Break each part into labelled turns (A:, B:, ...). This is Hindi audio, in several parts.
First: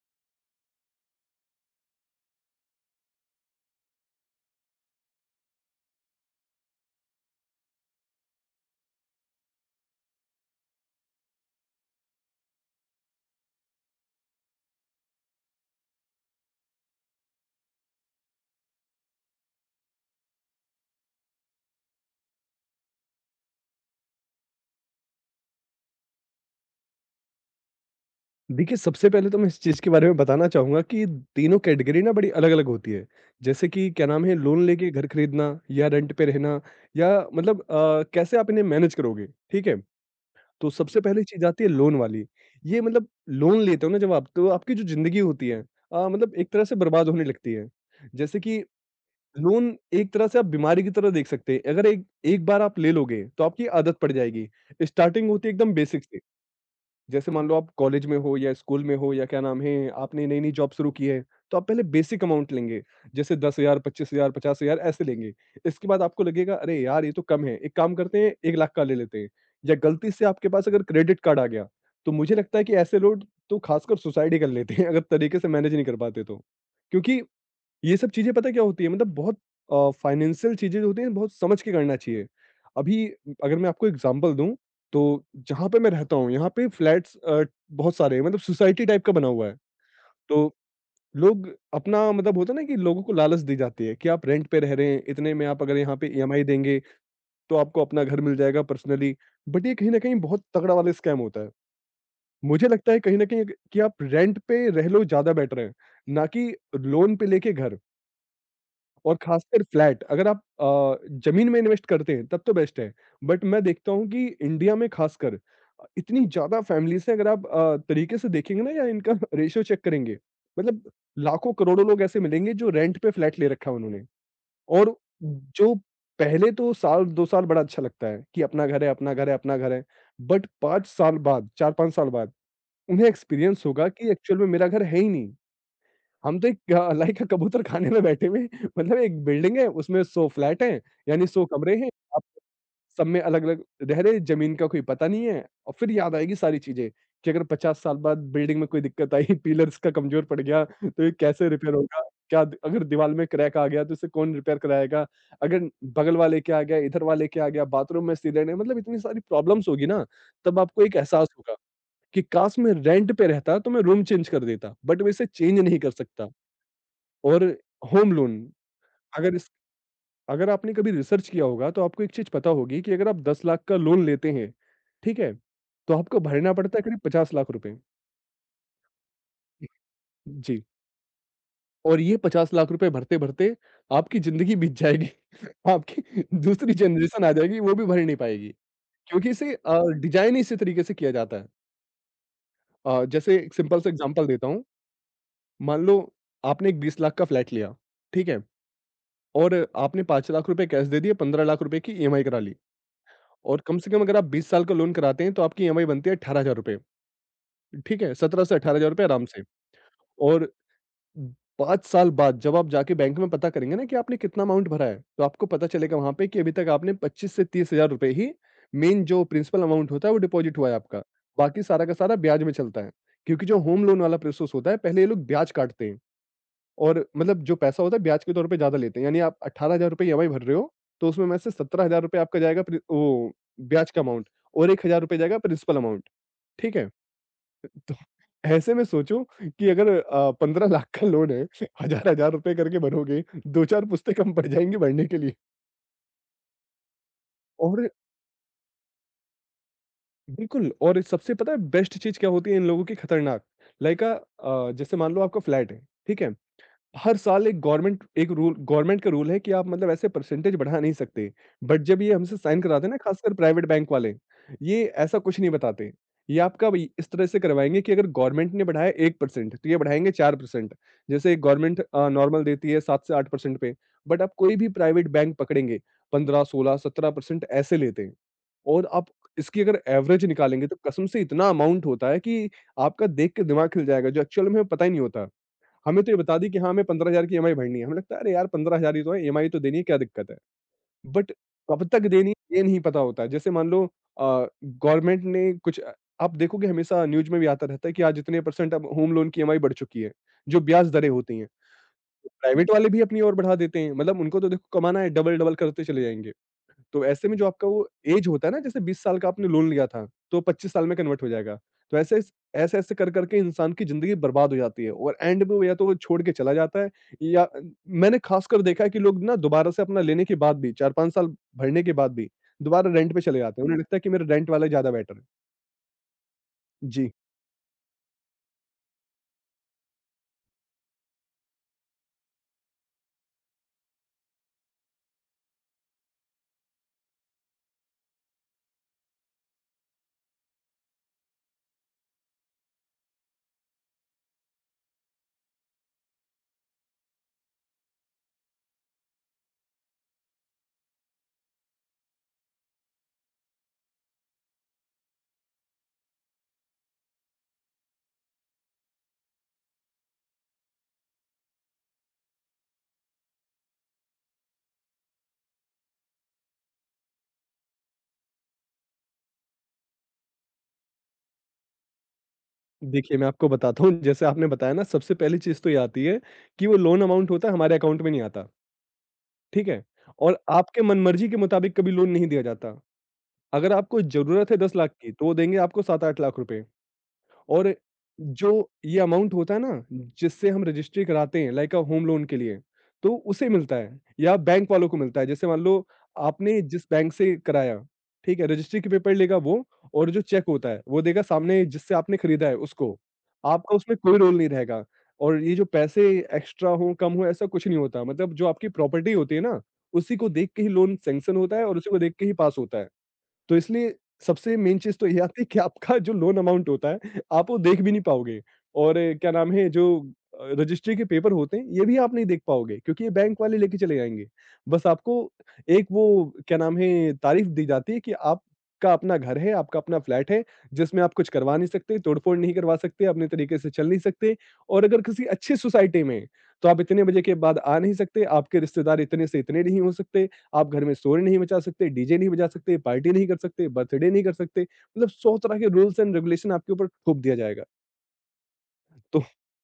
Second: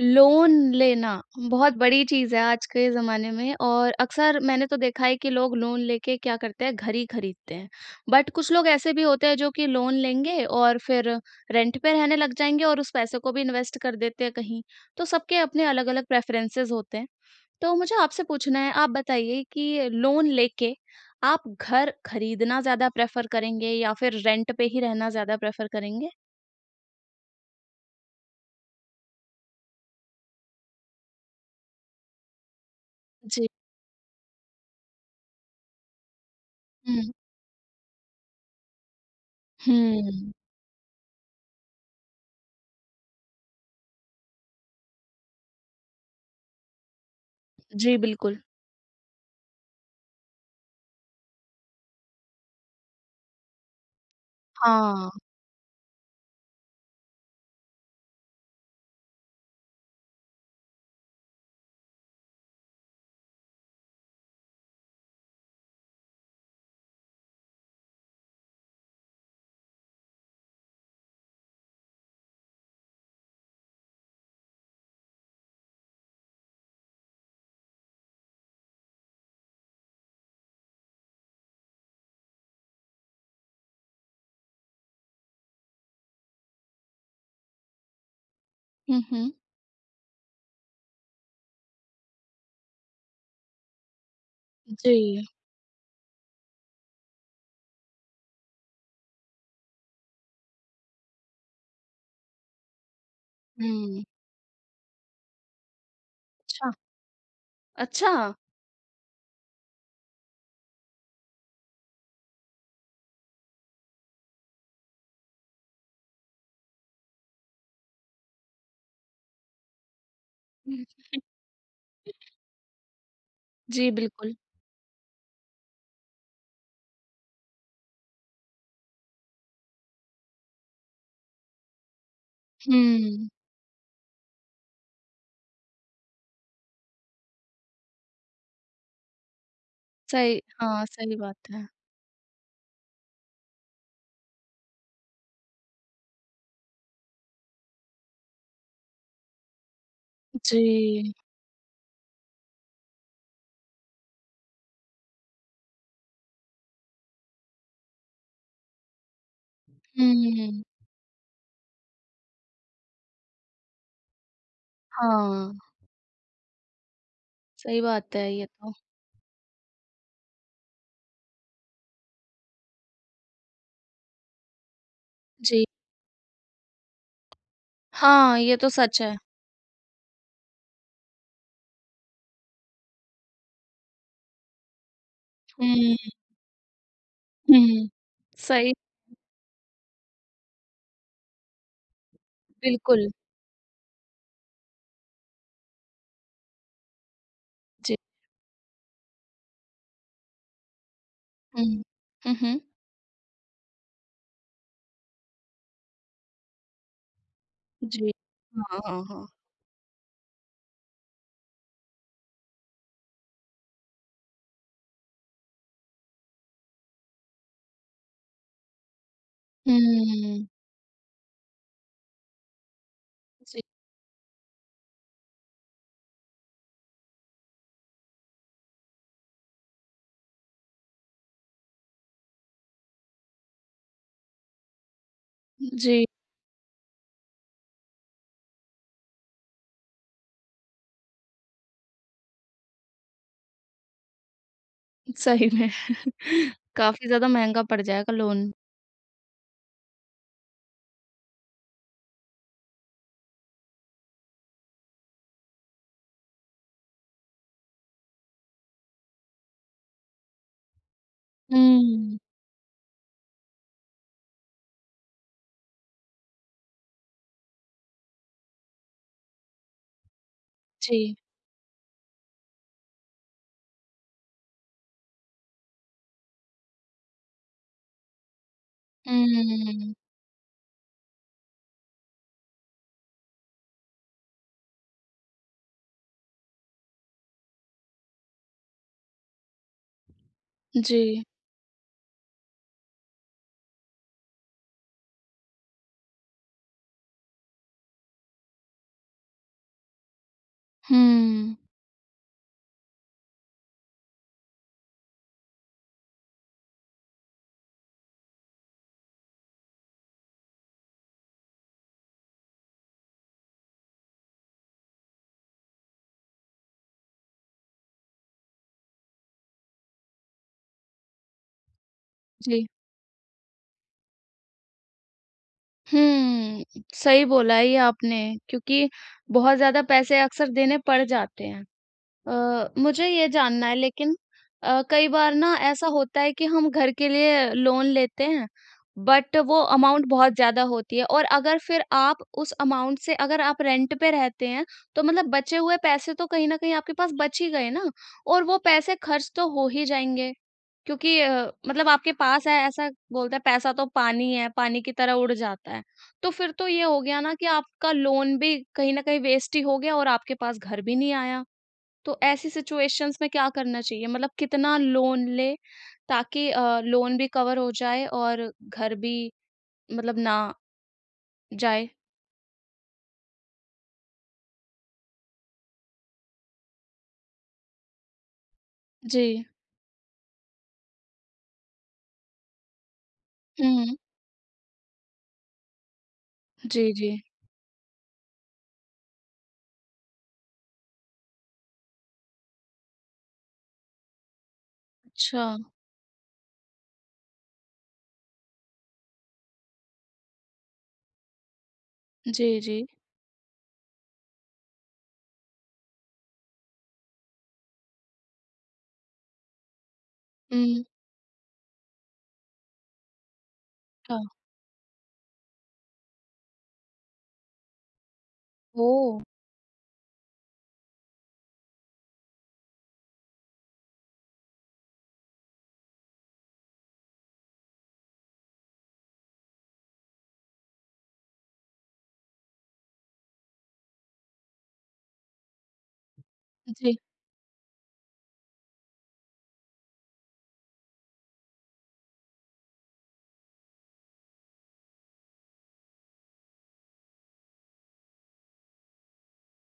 A: लोन लेना बहुत बड़ी चीज़ है आज के ज़माने में। और अक्सर मैंने तो देखा है कि लोग लोन लेके क्या करते हैं, घर ही खरीदते हैं। बट कुछ लोग ऐसे भी होते हैं जो कि लोन लेंगे और फिर रेंट पे रहने लग जाएंगे और उस पैसे को भी इन्वेस्ट कर देते हैं कहीं। तो सबके अपने अलग-अलग प्रेफरेंसेस होते हैं। तो मुझे आपसे पूछना है, आप बताइए कि लोन लेके आप घर खरीदना ज़्यादा प्रेफर करेंगे या फिर रेंट पे ही रहना ज़्यादा प्रेफर करेंगे?
B: देखिए, सबसे पहले तो मैं इस चीज़ के बारे में बताना चाहूँगा कि तीनों कैटेगरी ना बड़ी अलग-अलग होती है।
A: जी।
B: जैसे कि क्या नाम है लोन लेके घर खरीदना या रेंट पे रहना या
A: हुँ,
B: मतलब कैसे आप इन्हें मैनेज करोगे, ठीक है?
A: हुँ।
B: तो सबसे पहली चीज़ आती है लोन वाली। ये मतलब लोन लेते हो ना जब आप तो आपकी जो ज़िंदगी होती है मतलब एक तरह से बर्बाद होने लगती है।
A: जी, बिल्कुल।
B: जैसे कि लोन एक तरह से आप बीमारी की तरह देख सकते हैं। अगर एक एक बार आप ले लोगे तो आपकी आदत पड़ जाएगी।
A: हाँ।
B: स्टार्टिंग होती है एकदम बेसिक से। जैसे मान लो आप कॉलेज में हो या स्कूल में हो या क्या नाम है आपने नई नई जॉब शुरू की है तो आप पहले बेसिक अमाउंट लेंगे जैसे 10,000 25,000 50,000 ऐसे लेंगे इसके बाद आपको लगेगा अरे यार ये तो कम है एक काम करते हैं एक लाख का ले लेते हैं या गलती से आपके पास अगर क्रेडिट कार्ड आ गया तो मुझे लगता है कि ऐसे लोग तो खासकर सुसाइड ही कर लेते हैं अगर तरीके से मैनेज नहीं कर पाते तो क्योंकि ये सब चीज़ें पता है क्या होती है मतलब बहुत फाइनेंशियल चीज़ें जो होती हैं बहुत समझ के करना चाहिए। अभी अगर मैं आपको एग्ज़ाम्पल दूँ, तो जहाँ पे मैं रहता हूँ, यहाँ पे फ्लैट्स बहुत सारे हैं मतलब सोसाइटी
A: हुँ,
B: टाइप का बना
A: हुँ।
B: हुआ है। तो लोग अपना मतलब होता है ना कि लोगों को लालच दी जाती है कि आप रेंट पे रह रहे हैं,
A: जी,
B: इतने में आप अगर यहाँ पे ईएमआई देंगे, तो आपको अपना घर मिल जाएगा पर्सनली। बट ये कहीं न कहीं बहुत तगड़ा वाला स्कैम होता है। मुझे लगता है कहीं न कहीं कि आप
A: हुँ,
B: रेंट पे रह लो ज़्यादा बेटर है, ना कि
A: अच्छा,
B: लोन पे लेके घर।
A: अच्छा?
B: और खासकर फ्लैट अगर आप ज़मीन में इन्वेस्ट करते हैं तब तो बेस्ट है। बट मैं देखता हूँ कि इंडिया में खासकर इतनी ज़्यादा फ़ैमिलीज़ हैं अगर आप तरीके से देखेंगे ना या इनका रेशियो चेक करेंगे, मतलब लाखों-करोड़ों लोग ऐसे मिलेंगे जो रेंट पे फ्लैट ले रखा है
A: जी,
B: उन्होंने।
A: बिल्कुल,
B: और जो पहले तो साल 2 साल बड़ा अच्छा लगता है कि अपना घर है, अपना घर है, अपना घर है। बट 5 साल बाद, 4-5 साल बाद उन्हें
A: हुँ,
B: एक्सपीरियंस होगा कि एक्चुअल में मेरा घर है ही नहीं। हम तो एक लाइक अ, कबूतर खाने में बैठे हुए हैं। मतलब एक बिल्डिंग है, उसमें 100
A: सही
B: फ्लैट हैं,
A: हाँ, सही
B: यानी 100
A: बात है।
B: कमरे हैं। आप सब में अलग-अलग रह रहे हैं, ज़मीन का कोई पता नहीं है और फिर याद आएगी सारी चीज़ें कि अगर 50 साल बाद बिल्डिंग में कोई दिक्कत आई, पिलर्स का कमज़ोर पड़ गया, तो ये
A: जी,
B: कैसे रिपेयर होगा? क्या द अगर दीवाल में क्रैक आ गया, तो इसे कौन रिपेयर कराएगा? अगर बगल वाले के आ गया, इधर वाले के आ गया, बाथरूम में सीलन है, मतलब इतनी सारी प्रॉब्लम्स होगी ना, तब
A: हुँ,
B: आपको एक एहसास होगा कि काश मैं रेंट पे रहता, तो मैं रूम चेंज कर देता, बट मैं इसे
A: हाँ,
B: चेंज नहीं कर सकता। और
A: सही
B: होम
A: बात है
B: लोन
A: ये तो,
B: अगर इस अगर आपने कभी रिसर्च किया होगा तो आपको एक चीज़ पता होगी कि अगर आप 10 लाख का लोन लेते हैं, ठीक है?
A: जी,
B: तो आपको भरना पड़ता है करीब 50 लाख रुपए।
A: हाँ, ये तो सच है।
B: जी, और ये 50 लाख रुपए भरते-भरते आपकी ज़िंदगी बीत जाएगी।
A: हुँ,
B: आपकी दूसरी जनरेशन आ जाएगी वो भी
A: हुँ,
B: भर नहीं पाएगी
A: सही
B: क्योंकि इसे डिज़ाइन ही इसी तरीके से किया जाता है।
A: बिल्कुल,
B: जैसे एक सिंपल सा एग्ज़ाम्पल देता हूँ, मान लो आपने एक 20 लाख का फ्लैट लिया,
A: जी,
B: ठीक है? और आपने 5 लाख रुपए कैश दे दिए, 15 लाख
A: हुँ,
B: रुपए की ईएमआई
A: हुँ,
B: करा ली।
A: हुँ,
B: और कम से कम अगर आप 20 साल का लोन कराते हैं तो आपकी ईएमआई बनती है ₹18,000, ठीक
A: जी,
B: है? 17 से
A: हाँ,
B: 18,000
A: हाँ,
B: रुपए आराम
A: हाँ,
B: से और 5 साल बाद जब आप जाके बैंक में पता करेंगे ना कि आपने कितना अमाउंट भरा है, तो आपको पता चलेगा वहाँ पे कि अभी तक आपने 25 से ₹30,000 ही मेन जो प्रिंसिपल अमाउंट होता है वो
A: हुँ,
B: डिपॉज़िट हुआ है आपका, बाकी सारा का सारा ब्याज में चलता है। क्योंकि जो
A: जी,
B: होम लोन वाला प्रोसेस होता है, पहले ये लोग ब्याज काटते हैं। और मतलब जो पैसा होता है ब्याज के तौर पे ज़्यादा लेते हैं। यानी आप ₹18,000 ईएमआई भर रहे हो, तो उसमें में से ₹17,000 आपका जाएगा प्रि वो ब्याज का अमाउंट और ₹1,000 जाएगा प्रिंसिपल
A: जी,
B: अमाउंट, ठीक है? तो ऐसे में सोचो कि अगर 15 लाख का लोन है, हज़ार-हज़ार रुपए करके भरोगे, 2-4 पुस्तें कम पड़ जाएँगी भरने के लिए।
A: सही में काफ़ी ज़्यादा महँगा पड़
B: और
A: जाएगा लोन।
B: बिल्कुल और सबसे पता है बेस्ट चीज़ क्या होती है इन लोगों की खतरनाक? लाइक अ जैसे मान लो आपका फ्लैट है, ठीक है? हर साल एक गवर्नमेंट एक रूल गवर्नमेंट का रूल है कि आप मतलब ऐसे परसेंटेज बढ़ा नहीं सकते। बट जब ये
A: हुँ,
B: हमसे साइन करवाते हैं ना खासकर प्राइवेट बैंक वाले, ये ऐसा कुछ नहीं बताते। ये आपका वही इस तरह से करवाएँगे कि अगर गवर्नमेंट ने बढ़ाया 1% तो ये बढ़ाएँगे 4%
A: जी,
B: जैसे गवर्नमेंट नॉर्मल देती है 7 से 8% पे, बट आप कोई भी प्राइवेट बैंक पकड़ेंगे 15, 16, 17% ऐसे लेते हैं। और आप इसकी अगर
A: हुँ,
B: एवरेज निकालेंगे तो कसम से इतना अमाउंट होता है कि आपका देख के दिमाग हिल जाएगा, जो एक्चुअल में हमें पता ही नहीं होता। हमें तो ये बता दी कि हाँ, हमें 15,000 की ईएमआई भरनी है। हमें लगता है अरे यार 15,000 ही तो है, ईएमआई तो देनी है, क्या दिक्कत है?
A: जी।
B: बट कब तक देनी है, ये नहीं पता होता है। जैसे मान लो गवर्नमेंट ने कुछ आप देखोगे हमेशा न्यूज़ में भी आता रहता है कि आज इतने परसेंट अब होम लोन की ईएमआई बढ़ चुकी है, जो ब्याज दरें होती हैं।
A: हुँ,
B: प्राइवेट वाले भी अपनी ओर बढ़ा देते हैं, मतलब उनको तो देखो कमाना है, डबल-डबल करते चले जाएँगे। तो ऐसे में जो आपका वो ऐज होता है ना, जैसे 20 साल का आपने लोन लिया था, तो 25 साल में कन्वर्ट हो जाएगा। तो ऐसे-ऐसे कर-कर के इंसान की ज़िंदगी बर्बाद हो जाती है और एंड में वो या तो वो छोड़ के चला जाता है या मैंने ख़ासकर देखा है कि लोग ना दोबारा से अपना लेने के बाद भी 4-5 साल भरने के बाद भी
A: जी।
B: दोबारा रेंट पे चले जाते हैं। उन्हें लगता है कि मेरा रेंट वाला ज़्यादा बेटर है।
A: हुँ,
B: जी।
A: सही बोला है ये आपने, क्योंकि बहुत ज़्यादा पैसे अक्सर देने पड़ जाते हैं। अ, मुझे ये जानना है लेकिन कई बार ना ऐसा होता है कि हम घर के लिए लोन लेते हैं, बट वो अमाउंट बहुत ज़्यादा होती है। और अगर फिर आप उस अमाउंट से अगर आप रेंट पे रहते हैं, तो मतलब बचे हुए पैसे तो कहीं ना कहीं आपके पास बच ही गए ना, और वो पैसे खर्च तो हो ही जाएंगे। क्योंकि मतलब आपके पास है, ऐसा बोलता है पैसा तो पानी है, पानी की तरह उड़ जाता है। तो फिर तो ये हो गया ना कि आपका लोन भी कहीं ना कहीं वेस्ट ही हो गया और आपके पास घर भी नहीं आया। तो ऐसी सिचुएशंस में क्या करना चाहिए? मतलब कितना लोन ले ताकि लोन भी कवर हो जाए और घर भी, मतलब ना जाए?
B: देखिए, मैं आपको बताता हूँ, जैसे आपने बताया ना सबसे पहली चीज़ तो ये आती है कि वो लोन अमाउंट होता है हमारे अकाउंट में नहीं आता,
A: जी।
B: ठीक है? और आपके मनमर्ज़ी के मुताबिक कभी लोन नहीं दिया जाता। अगर
A: हुँ।
B: आपको ज़रूरत है 10 लाख की, तो वो देंगे आपको 7-8 लाख रुपए
A: जी, जी।
B: और जो ये अमाउंट होता है ना, जिससे हम रजिस्ट्री कराते हैं लाइक अ होम लोन के लिए, तो उसे मिलता है या बैंक वालों को मिलता है।
A: अच्छा।
B: जैसे मान लो आपने जिस बैंक से कराया, ठीक है? रजिस्ट्री के पेपर लेगा वो और जो चेक होता है, वो देगा सामने जिससे आपने
A: जी,
B: खरीदा है
A: जी।
B: उसको। आपका उसमें कोई रोल नहीं रहेगा और ये जो पैसे एक्स्ट्रा हों, कम हों, ऐसा कुछ नहीं होता। मतलब जो आपकी प्रॉपर्टी होती है ना, उसी को देख के ही
A: हुँ।
B: लोन सैंक्शन होता है और उसी को देख के ही पास होता है। तो इसलिए
A: अच्छा।
B: सबसे मेन चीज़ तो ये आती है कि आपका जो लोन अमाउंट होता है, आप वो देख भी नहीं पाओगे और
A: ओह!
B: क्या नाम है जो रजिस्ट्री के पेपर होते हैं, ये भी आप नहीं देख पाओगे क्योंकि ये बैंक वाले लेके चले जाएँगे। बस आपको एक वो क्या नाम है तारीफ़ दी जाती है कि आपका अपना घर है, आपका अपना फ्लैट है, जिसमें आप कुछ करवा नहीं सकते, तोड़-फोड़ नहीं करवा सकते, अपने तरीके से चल नहीं सकते और अगर किसी अच्छी सोसाइटी में हैं, तो आप
A: जी,
B: इतने बजे के बाद आ नहीं सकते, आपके रिश्तेदार इतने से इतने नहीं हो सकते आप घर में शोर नहीं मचा सकते, डीजे नहीं बजा सकते, पार्टी नहीं कर सकते, बर्थडे नहीं कर सकते, मतलब 100 तरह के रूल्स एंड रेगुलेशन आपके ऊपर थोप दिया जाएगा। तो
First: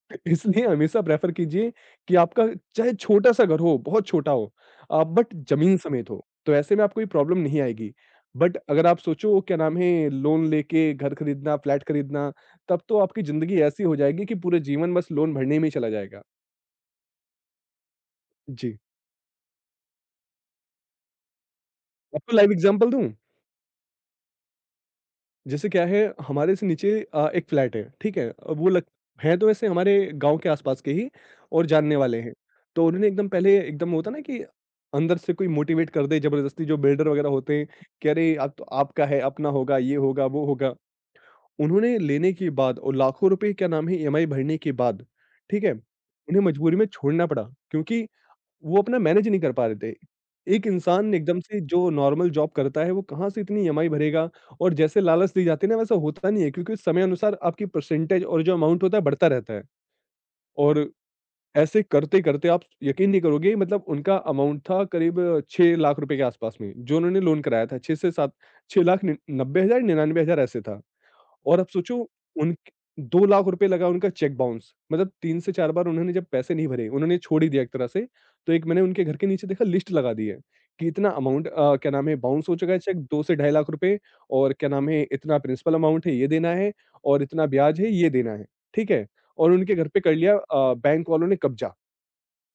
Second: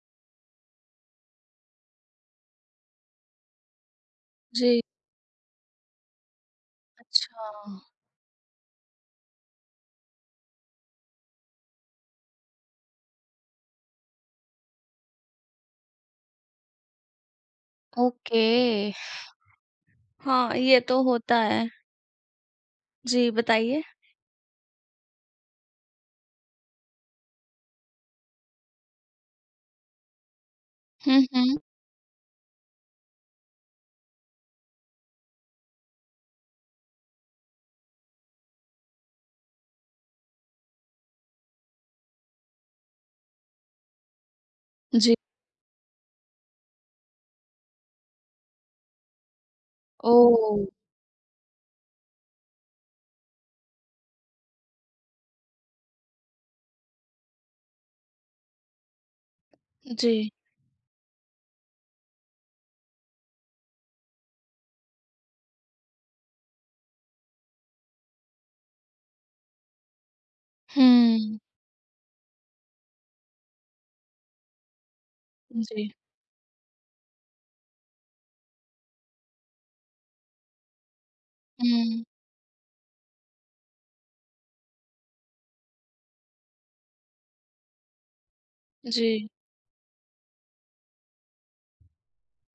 B: इसलिए हमेशा प्रेफ़र कीजिए कि आपका चाहे छोटा-सा घर हो, बहुत छोटा हो
A: जी।
B: बट ज़मीन समेत हो, तो ऐसे में आपको ये प्रॉब्लम
A: अच्छा।
B: नहीं आएगी। बट अगर आप सोचो क्या नाम है लोन लेके घर खरीदना, फ्लैट खरीदना, तब तो आपकी ज़िंदगी ऐसी हो जाएगी कि पूरे जीवन बस लोन भरने में ही चला जाएगा।
A: ओके।
B: जी,
A: हाँ, ये तो होता है।
B: आपको लाइव एग्ज़ाम्पल दूँ?
A: जी, बताइए।
B: जैसे क्या है हमारे से नीचे एक फ्लैट है। ठीक है, अब वो लग हैं तो वैसे हमारे गांव के आसपास के ही
A: हुँ, हुँ।
B: और जानने वाले हैं। तो उन्होंने एकदम पहले एकदम होता ना कि अंदर से कोई मोटिवेट कर दे जबरदस्ती जो बिल्डर वगैरह होते हैं कि अरे आप तो आपका है, अपना होगा, ये होगा, वो होगा। उन्होंने लेने के बाद और लाखों रुपए क्या नाम है ईएमआई भरने के बाद
A: जी।
B: ठीक है उन्हें मजबूरी में छोड़ना पड़ा, क्योंकि वो अपना मैनेज नहीं कर पा रहे थे।
A: ओह!
B: एक इंसान एकदम से जो नॉर्मल जॉब करता है, वो कहाँ से इतनी ईएमआई भरेगा? और जैसे लालच दी जाती है ना, वैसा होता नहीं है, क्योंकि समय अनुसार आपकी परसेंटेज और जो अमाउंट होता है, बढ़ता रहता है।
A: जी।
B: और ऐसे करते-करते आप यकीन नहीं करोगे, मतलब उनका अमाउंट था करीब 6 लाख रुपए के आसपास में, जो उन्होंने लोन कराया था। 6 से 7 6 लाख निन 90,000 99,000 ऐसे था।
A: हुँ।
B: और अब सोचो उन 2 लाख रुपए लगा उनका चेक बाउंस, मतलब 3 से 4 बार
A: जी।
B: उन्होंने जब पैसे नहीं भरे, उन्होंने छोड़ ही दिया एक तरह से। तो एक मैंने उनके घर के नीचे देखा लिस्ट लगा दी है कि इतना अमाउंट क्या
A: हुँ।
B: नाम है बाउंस हो चुका है चेक 2 से ढाई लाख रुपए और क्या नाम है इतना प्रिंसिपल अमाउंट है ये देना है और इतना ब्याज है ये देना है। ठीक है?
A: जी,
B: और उनके घर पे कर लिया बैंक वालों ने कब्जा।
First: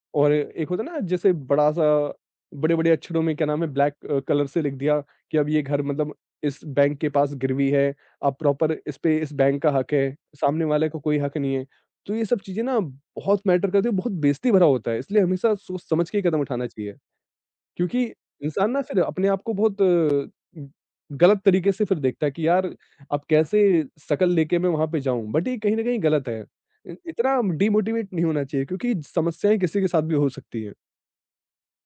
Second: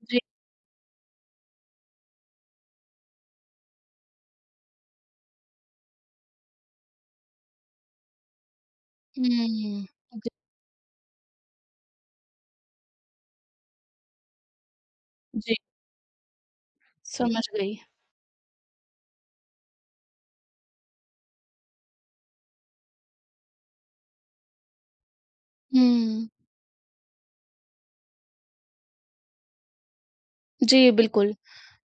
A: जी।
B: और एक होता है ना जैसे बड़ा सा बड़े-बड़े अक्षरों में क्या नाम है ब्लैक कलर से लिख दिया कि अब ये घर, मतलब इस बैंक के पास गिरवी है, अब प्रॉपर इस पे इस बैंक का
A: हुँ।
B: हक है,
A: जी,
B: सामने वाले को कोई हक नहीं है। तो ये सब चीज़ें ना बहुत मैटर करती है, बहुत बेइज़्ज़ती भरा होता है, इसलिए हमेशा
A: जी।
B: सोच समझ के ही कदम उठाना चाहिए।
A: समझ गई।
B: क्योंकि इंसान ना फिर अपने आप को बहुत गलत तरीके से फिर देखता है कि यार अब कैसे शकल लेके मैं वहाँ पे जाऊँ? बट ये कहीं न कहीं
A: हुँ।
B: गलत है। इ इतना डिमोटिवेट नहीं होना चाहिए, क्योंकि समस्याएँ किसी के साथ भी हो सकती हैं।
A: जी, बिल्कुल।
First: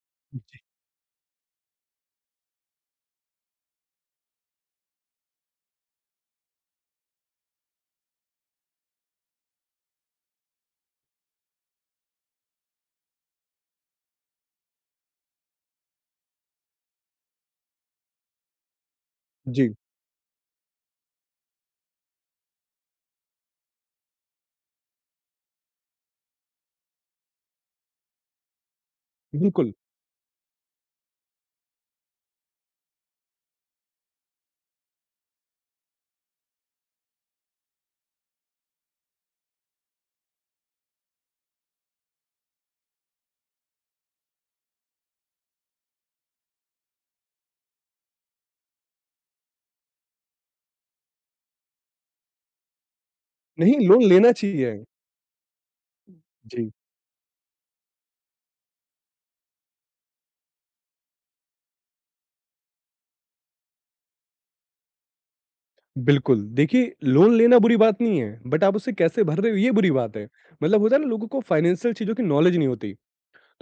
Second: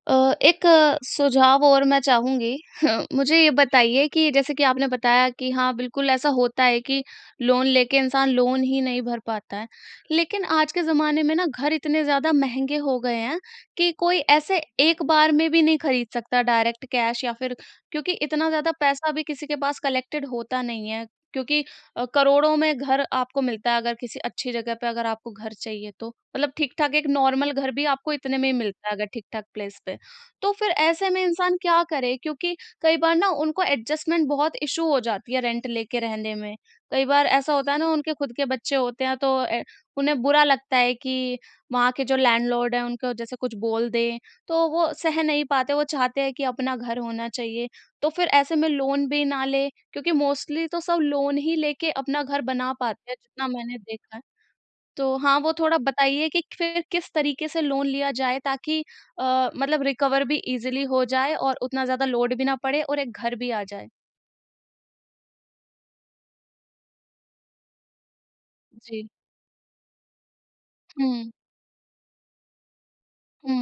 A: अ,
B: जी।
A: एक सुझाव और मैं चाहूँगी। मुझे ये बताइए कि जैसे कि आपने बताया कि हाँ, बिल्कुल ऐसा होता है कि लोन लेके इंसान लोन ही नहीं भर पाता है। लेकिन आज के ज़माने में ना घर इतने ज़्यादा महँगे हो गए हैं कि कोई ऐसे एक बार में भी नहीं खरीद सकता डायरेक्ट कैश, या फिर क्योंकि इतना ज़्यादा पैसा भी किसी के
B: जी,
A: पास कलेक्टेड होता नहीं है। क्योंकि करोड़ों में घर आपको मिलता है अगर किसी अच्छी जगह पे अगर आपको घर चाहिए तो। मतलब ठीक-ठाक एक नॉर्मल घर भी आपको इतने में ही मिलता है, अगर ठीक-ठाक
B: बिल्कुल।
A: प्लेस पे। तो फिर ऐसे में इंसान क्या करे? क्योंकि कई बार ना उनको एडजस्टमेंट बहुत इश्यू हो जाती है रेंट लेके रहने में। कई बार ऐसा होता है ना, उनके खुद के बच्चे होते हैं तो ए उन्हें बुरा लगता है कि वहाँ के जो लैंडलॉर्ड हैं उनको जैसे कुछ बोल दें, तो वो सह नहीं पाते, वो चाहते हैं कि अपना घर होना चाहिए। तो फिर ऐसे में लोन भी ना ले, क्योंकि मोस्टली तो सब लोन ही लेके अपना घर बना पाते हैं, जितना मैंने
B: नहीं, लोन
A: देखा है।
B: लेना चाहिए।
A: तो हाँ, वो थोड़ा बताइए कि
B: जी,
A: फिर किस तरीके से लोन लिया जाए ताकि मतलब रिकवर भी ईज़िली हो जाए और उतना ज़्यादा लोड भी ना पड़े और एक घर भी आ जाए?
B: बिल्कुल। देखिए, लोन लेना बुरी बात नहीं है, बट आप उसे
A: जी।
B: कैसे भर रहे हो ये बुरी बात है। मतलब होता है ना लोगों
A: हुँ,
B: को फाइनेंशियल चीज़ों की नॉलेज नहीं होती।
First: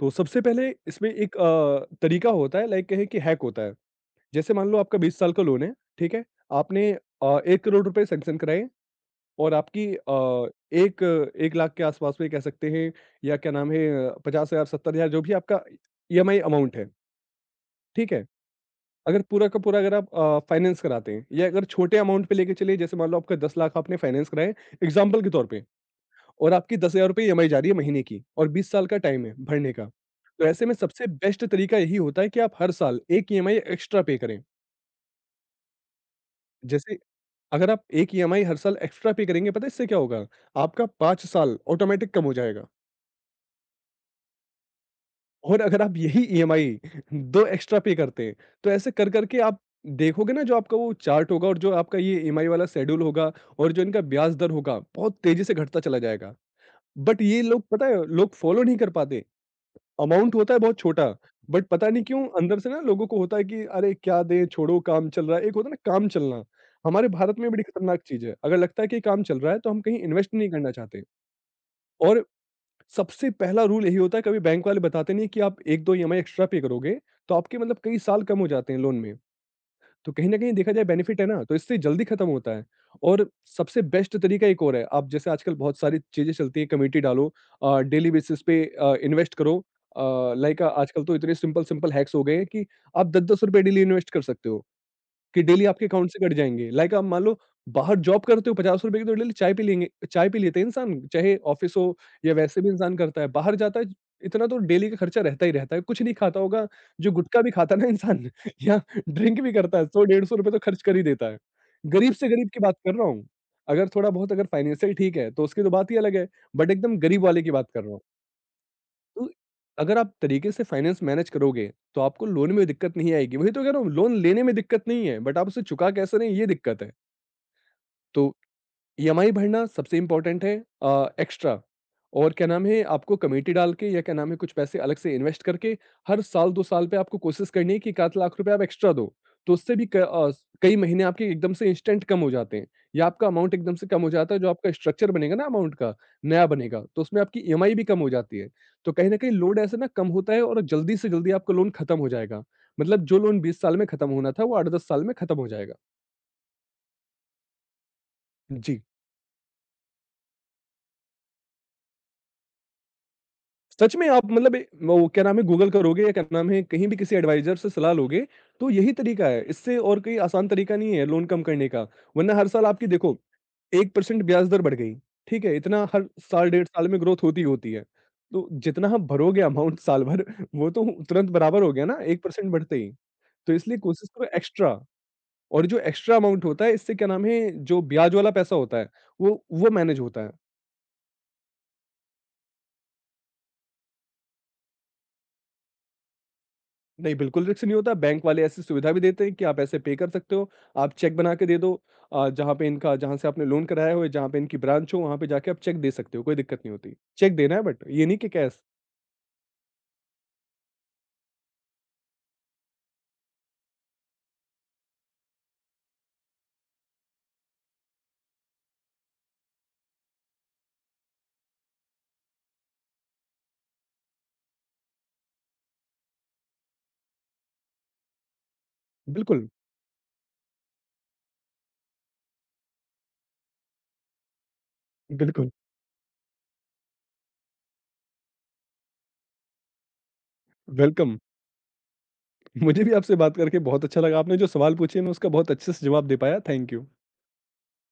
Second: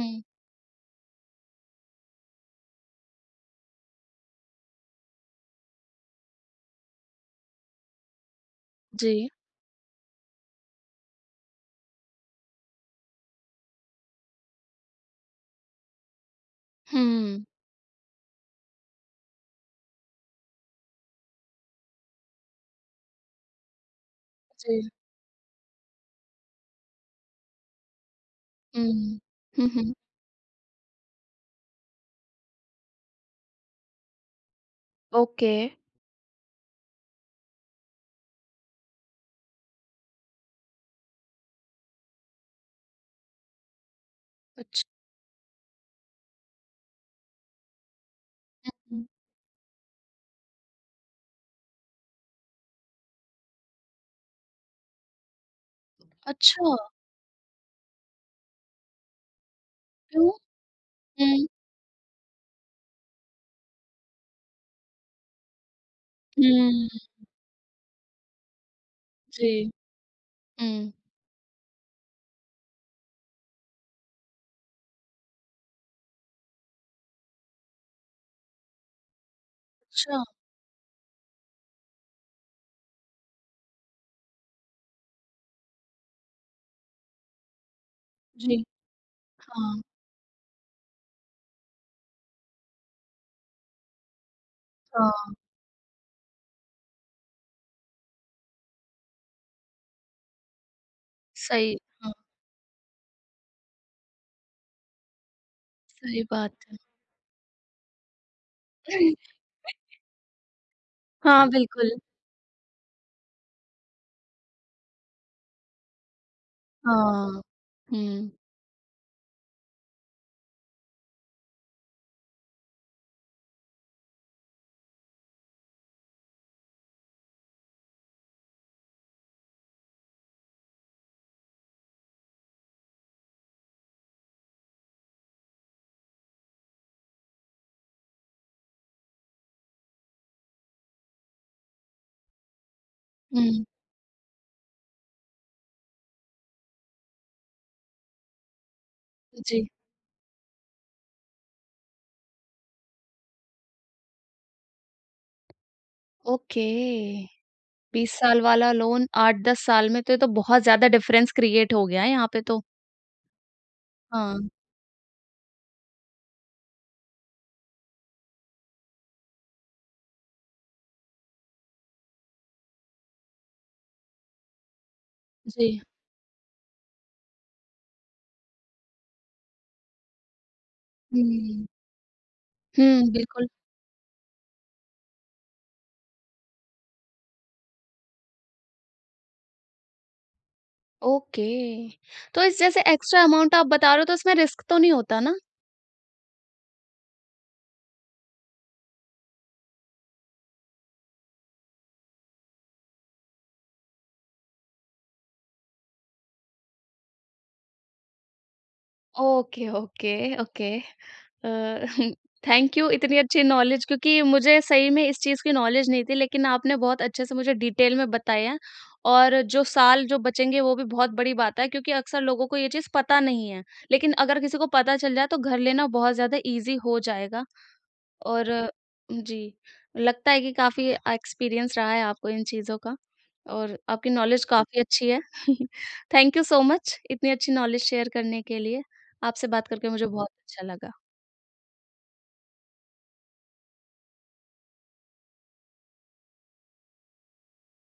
B: तो सबसे पहले इसमें एक तरीका होता है, लाइक कहें कि हैक होता है। जैसे मान लो आपका 20 साल का लोन है, ठीक है? आपने 1 करोड़ रुपए सैंक्शन कराए
A: जी।
B: और आपकी 1 1 लाख के आसपास में कह सकते हैं या क्या नाम है 50,000 70,000 जो भी आपका ईएमआई अमाउंट है,
A: हुँ।
B: ठीक है? अगर पूरा का पूरा अगर आप फाइनेंस कराते हैं या अगर छोटे अमाउंट पे लेके चलिए जैसे मान लो आपका 10 लाख आपने फाइनेंस कराए
A: जी।
B: एग्ज़ाम्पल के तौर पे और आपकी ₹10,000 ईएमआई जा रही है महीने की और 20 साल का
A: हुँ।
B: टाइम है
A: हुँ,
B: भरने का।
A: हुँ।
B: तो ऐसे में सबसे बेस्ट तरीका यही होता है कि आप हर साल 1 ईएमआई एक्स्ट्रा पे करें।
A: ओके।
B: जैसे अगर आप एक ईएमआई हर साल एक्स्ट्रा पे करेंगे पता है इससे क्या होगा? आपका 5 साल ऑटोमैटिक कम हो जाएगा
A: अच्छ
B: और अगर आप यही ईएमआई 2 एक्स्ट्रा पे करते हैं, तो ऐसे
A: हुँ,
B: कर कर के आप देखोगे ना जो आपका वो चार्ट होगा और जो आपका ये ईएमआई वाला शेड्यूल होगा और जो इनका ब्याज दर होगा, बहुत तेज़ी से घटता चला जाएगा।
A: अच्छा,
B: बट ये लोग पता है लोग फ़ॉलो नहीं कर पाते,
A: क्यों?
B: अमाउंट होता है बहुत छोटा,
A: हुँ,
B: बट पता नहीं क्यों अंदर से ना लोगों को होता है कि अरे क्या दें, छोड़ो काम चल रहा है। एक होता है ना काम चलना,
A: हुँ।
B: हमारे भारत में बड़ी खतरनाक चीज़ है। अगर लगता है कि काम चल
A: जी,
B: रहा है तो हम कहीं इन्वेस्ट नहीं करना
A: हुँ।
B: चाहते। और सबसे पहला रूल यही होता है कभी बैंक वाले बताते नहीं कि आप 1-2 ईएमआई एक्स्ट्रा पे करोगे तो आपके, मतलब कई साल कम हो जाते हैं लोन में। तो
A: अच्छा,
B: कहीं न कहीं देखा जाए बेनिफिट है ना, तो इससे जल्दी खत्म होता है और सबसे बेस्ट तरीका एक और है, आप जैसे आजकल बहुत सारी चीज़ें चलती हैं कमेटी डालो डेली बेसिस
A: जी।
B: पे इन्वेस्ट करो
A: हाँ,
B: लाइक आजकल तो इतने सिंपल-सिंपल हैक्स हो गए हैं कि आप ₹10-10 डेली इन्वेस्ट कर सकते हो।
A: हाँ,
B: कि डेली आपके अकाउंट से कट जाएँगे। लाइक आप मान लो बाहर जॉब करते हो ₹50 की तो डेली चाय पी लेंगे, चाय पी लेते हैं इंसान, चाहे ऑफ़िस
A: सही
B: हो
A: हाँ,
B: या वैसे भी इंसान करता है। बाहर जाता है इतना तो डेली का खर्चा रहता ही रहता है। कुछ नहीं
A: सही
B: खाता
A: बात
B: होगा,
A: है।
B: जो गुटखा भी खाता है ना इंसान या ड्रिंक भी करता है, 100 डेढ़ सौ रुपए तो खर्च कर ही देता है।
A: हाँ, बिल्कुल।
B: गरीब से गरीब की बात कर रहा हूँ। अगर थोड़ा बहुत अगर फाइनेंशियल ठीक है, तो उसकी तो बात ही अलग है, बट एकदम गरीब
A: हाँ।
B: वाले की बात कर रहा हूँ।
A: हुँ,
B: तो अगर आप तरीके से फाइनेंस मैनेज करोगे, तो आपको लोन में दिक्कत नहीं आएगी। वही तो कह रहा हूँ, लोन लेने में दिक्कत नहीं है, बट आप उसे चुका कैसे रहे हैं, ये दिक्कत है। तो ईएमआई भरना सबसे इम्पोर्टेंट है एक्स्ट्रा और क्या नाम है आपको कमेटी डाल के या क्या नाम है कुछ पैसे अलग से इन्वेस्ट करके हर साल 2 साल पे आपको कोशिश करनी है कि 1 लाख रुपए आप एक्स्ट्रा दो। तो उससे भी कई महीने आपके एकदम से इंस्टेंट कम हो जाते हैं या आपका अमाउंट
A: हुँ,
B: एकदम से कम हो जाता है, जो आपका स्ट्रक्चर बनेगा ना अमाउंट का, नया बनेगा तो उसमें आपकी ईएमआई भी कम हो जाती है। तो कहीं न कहीं लोड
A: जी।
B: ऐसे ना कम होता है और जल्दी से जल्दी आपका लोन खत्म हो जाएगा। मतलब जो लोन 20 साल में खत्म होना था वो 8-10 साल में खत्म हो जाएगा।
A: ओके, 20 साल वाला
B: जी।
A: लोन 8-10 साल में, तो ये तो बहुत ज़्यादा डिफरेंस क्रिएट हो गया है यहाँ पे तो।
B: सच में आप,
A: हाँ,
B: मतलब वो क्या नाम है गूगल करोगे या क्या नाम है कहीं भी किसी एडवाइजर से सलाह लोगे तो यही तरीका है, इससे और कोई आसान तरीका नहीं है लोन कम करने का, वरना हर साल आपकी देखो एक परसेंट ब्याज दर बढ़ गई ठीक है।
A: जी।
B: इतना हर साल डेढ़ साल में ग्रोथ होती ही होती है। तो जितना आप भरोगे अमाउंट साल भर वो तो तुरंत बराबर
A: हुँ,
B: हो गया ना एक परसेंट बढ़ते ही।
A: हुँ, बिल्कुल।
B: तो इसलिए कोशिश करो एक्स्ट्रा और जो एक्स्ट्रा अमाउंट होता है इससे क्या नाम है जो ब्याज वाला पैसा होता है वो मैनेज होता है।
A: ओके, तो इस जैसे एक्स्ट्रा अमाउंट आप बता रहे हो, तो इसमें रिस्क तो नहीं होता ना?
B: नहीं, बिल्कुल रिस्क नहीं होता। बैंक वाले ऐसी सुविधा भी देते हैं कि आप ऐसे पे कर सकते हो। आप चेक बना के दे दो जहाँ पे इनका जहाँ से आपने लोन कराया हो या जहाँ पे इनकी ब्रांच हो, वहाँ पे जाके आप चेक दे सकते हो, कोई दिक्कत नहीं होती। चेक देना है बट ये नहीं कि cash.
A: Okay, okay, okay. Thank you. इतनी अच्छी नॉलेज, क्योंकि मुझे सही में इस चीज़ की नॉलेज नहीं थी, लेकिन आपने बहुत अच्छे से मुझे डिटेल में बताया। और जो साल जो बचेंगे वो भी बहुत बड़ी बात है, क्योंकि अक्सर लोगों को ये चीज़ पता नहीं है। लेकिन अगर किसी को पता चल जाए तो घर लेना बहुत ज़्यादा ईज़ी हो जाएगा। और
B: बिल्कुल,
A: जी, लगता है कि काफ़ी एक्सपीरियंस रहा है आपको इन चीज़ों का, और आपकी नॉलेज काफ़ी अच्छी है।
B: बिल्कुल।
A: थैंक यू सो मच इतनी अच्छी नॉलेज शेयर करने के लिए। आपसे बात करके मुझे बहुत अच्छा लगा।
B: वेलकम। मुझे भी आपसे बात करके बहुत अच्छा लगा। आपने जो सवाल पूछे, मैं उसका बहुत अच्छे से जवाब दे पाया। Thank you.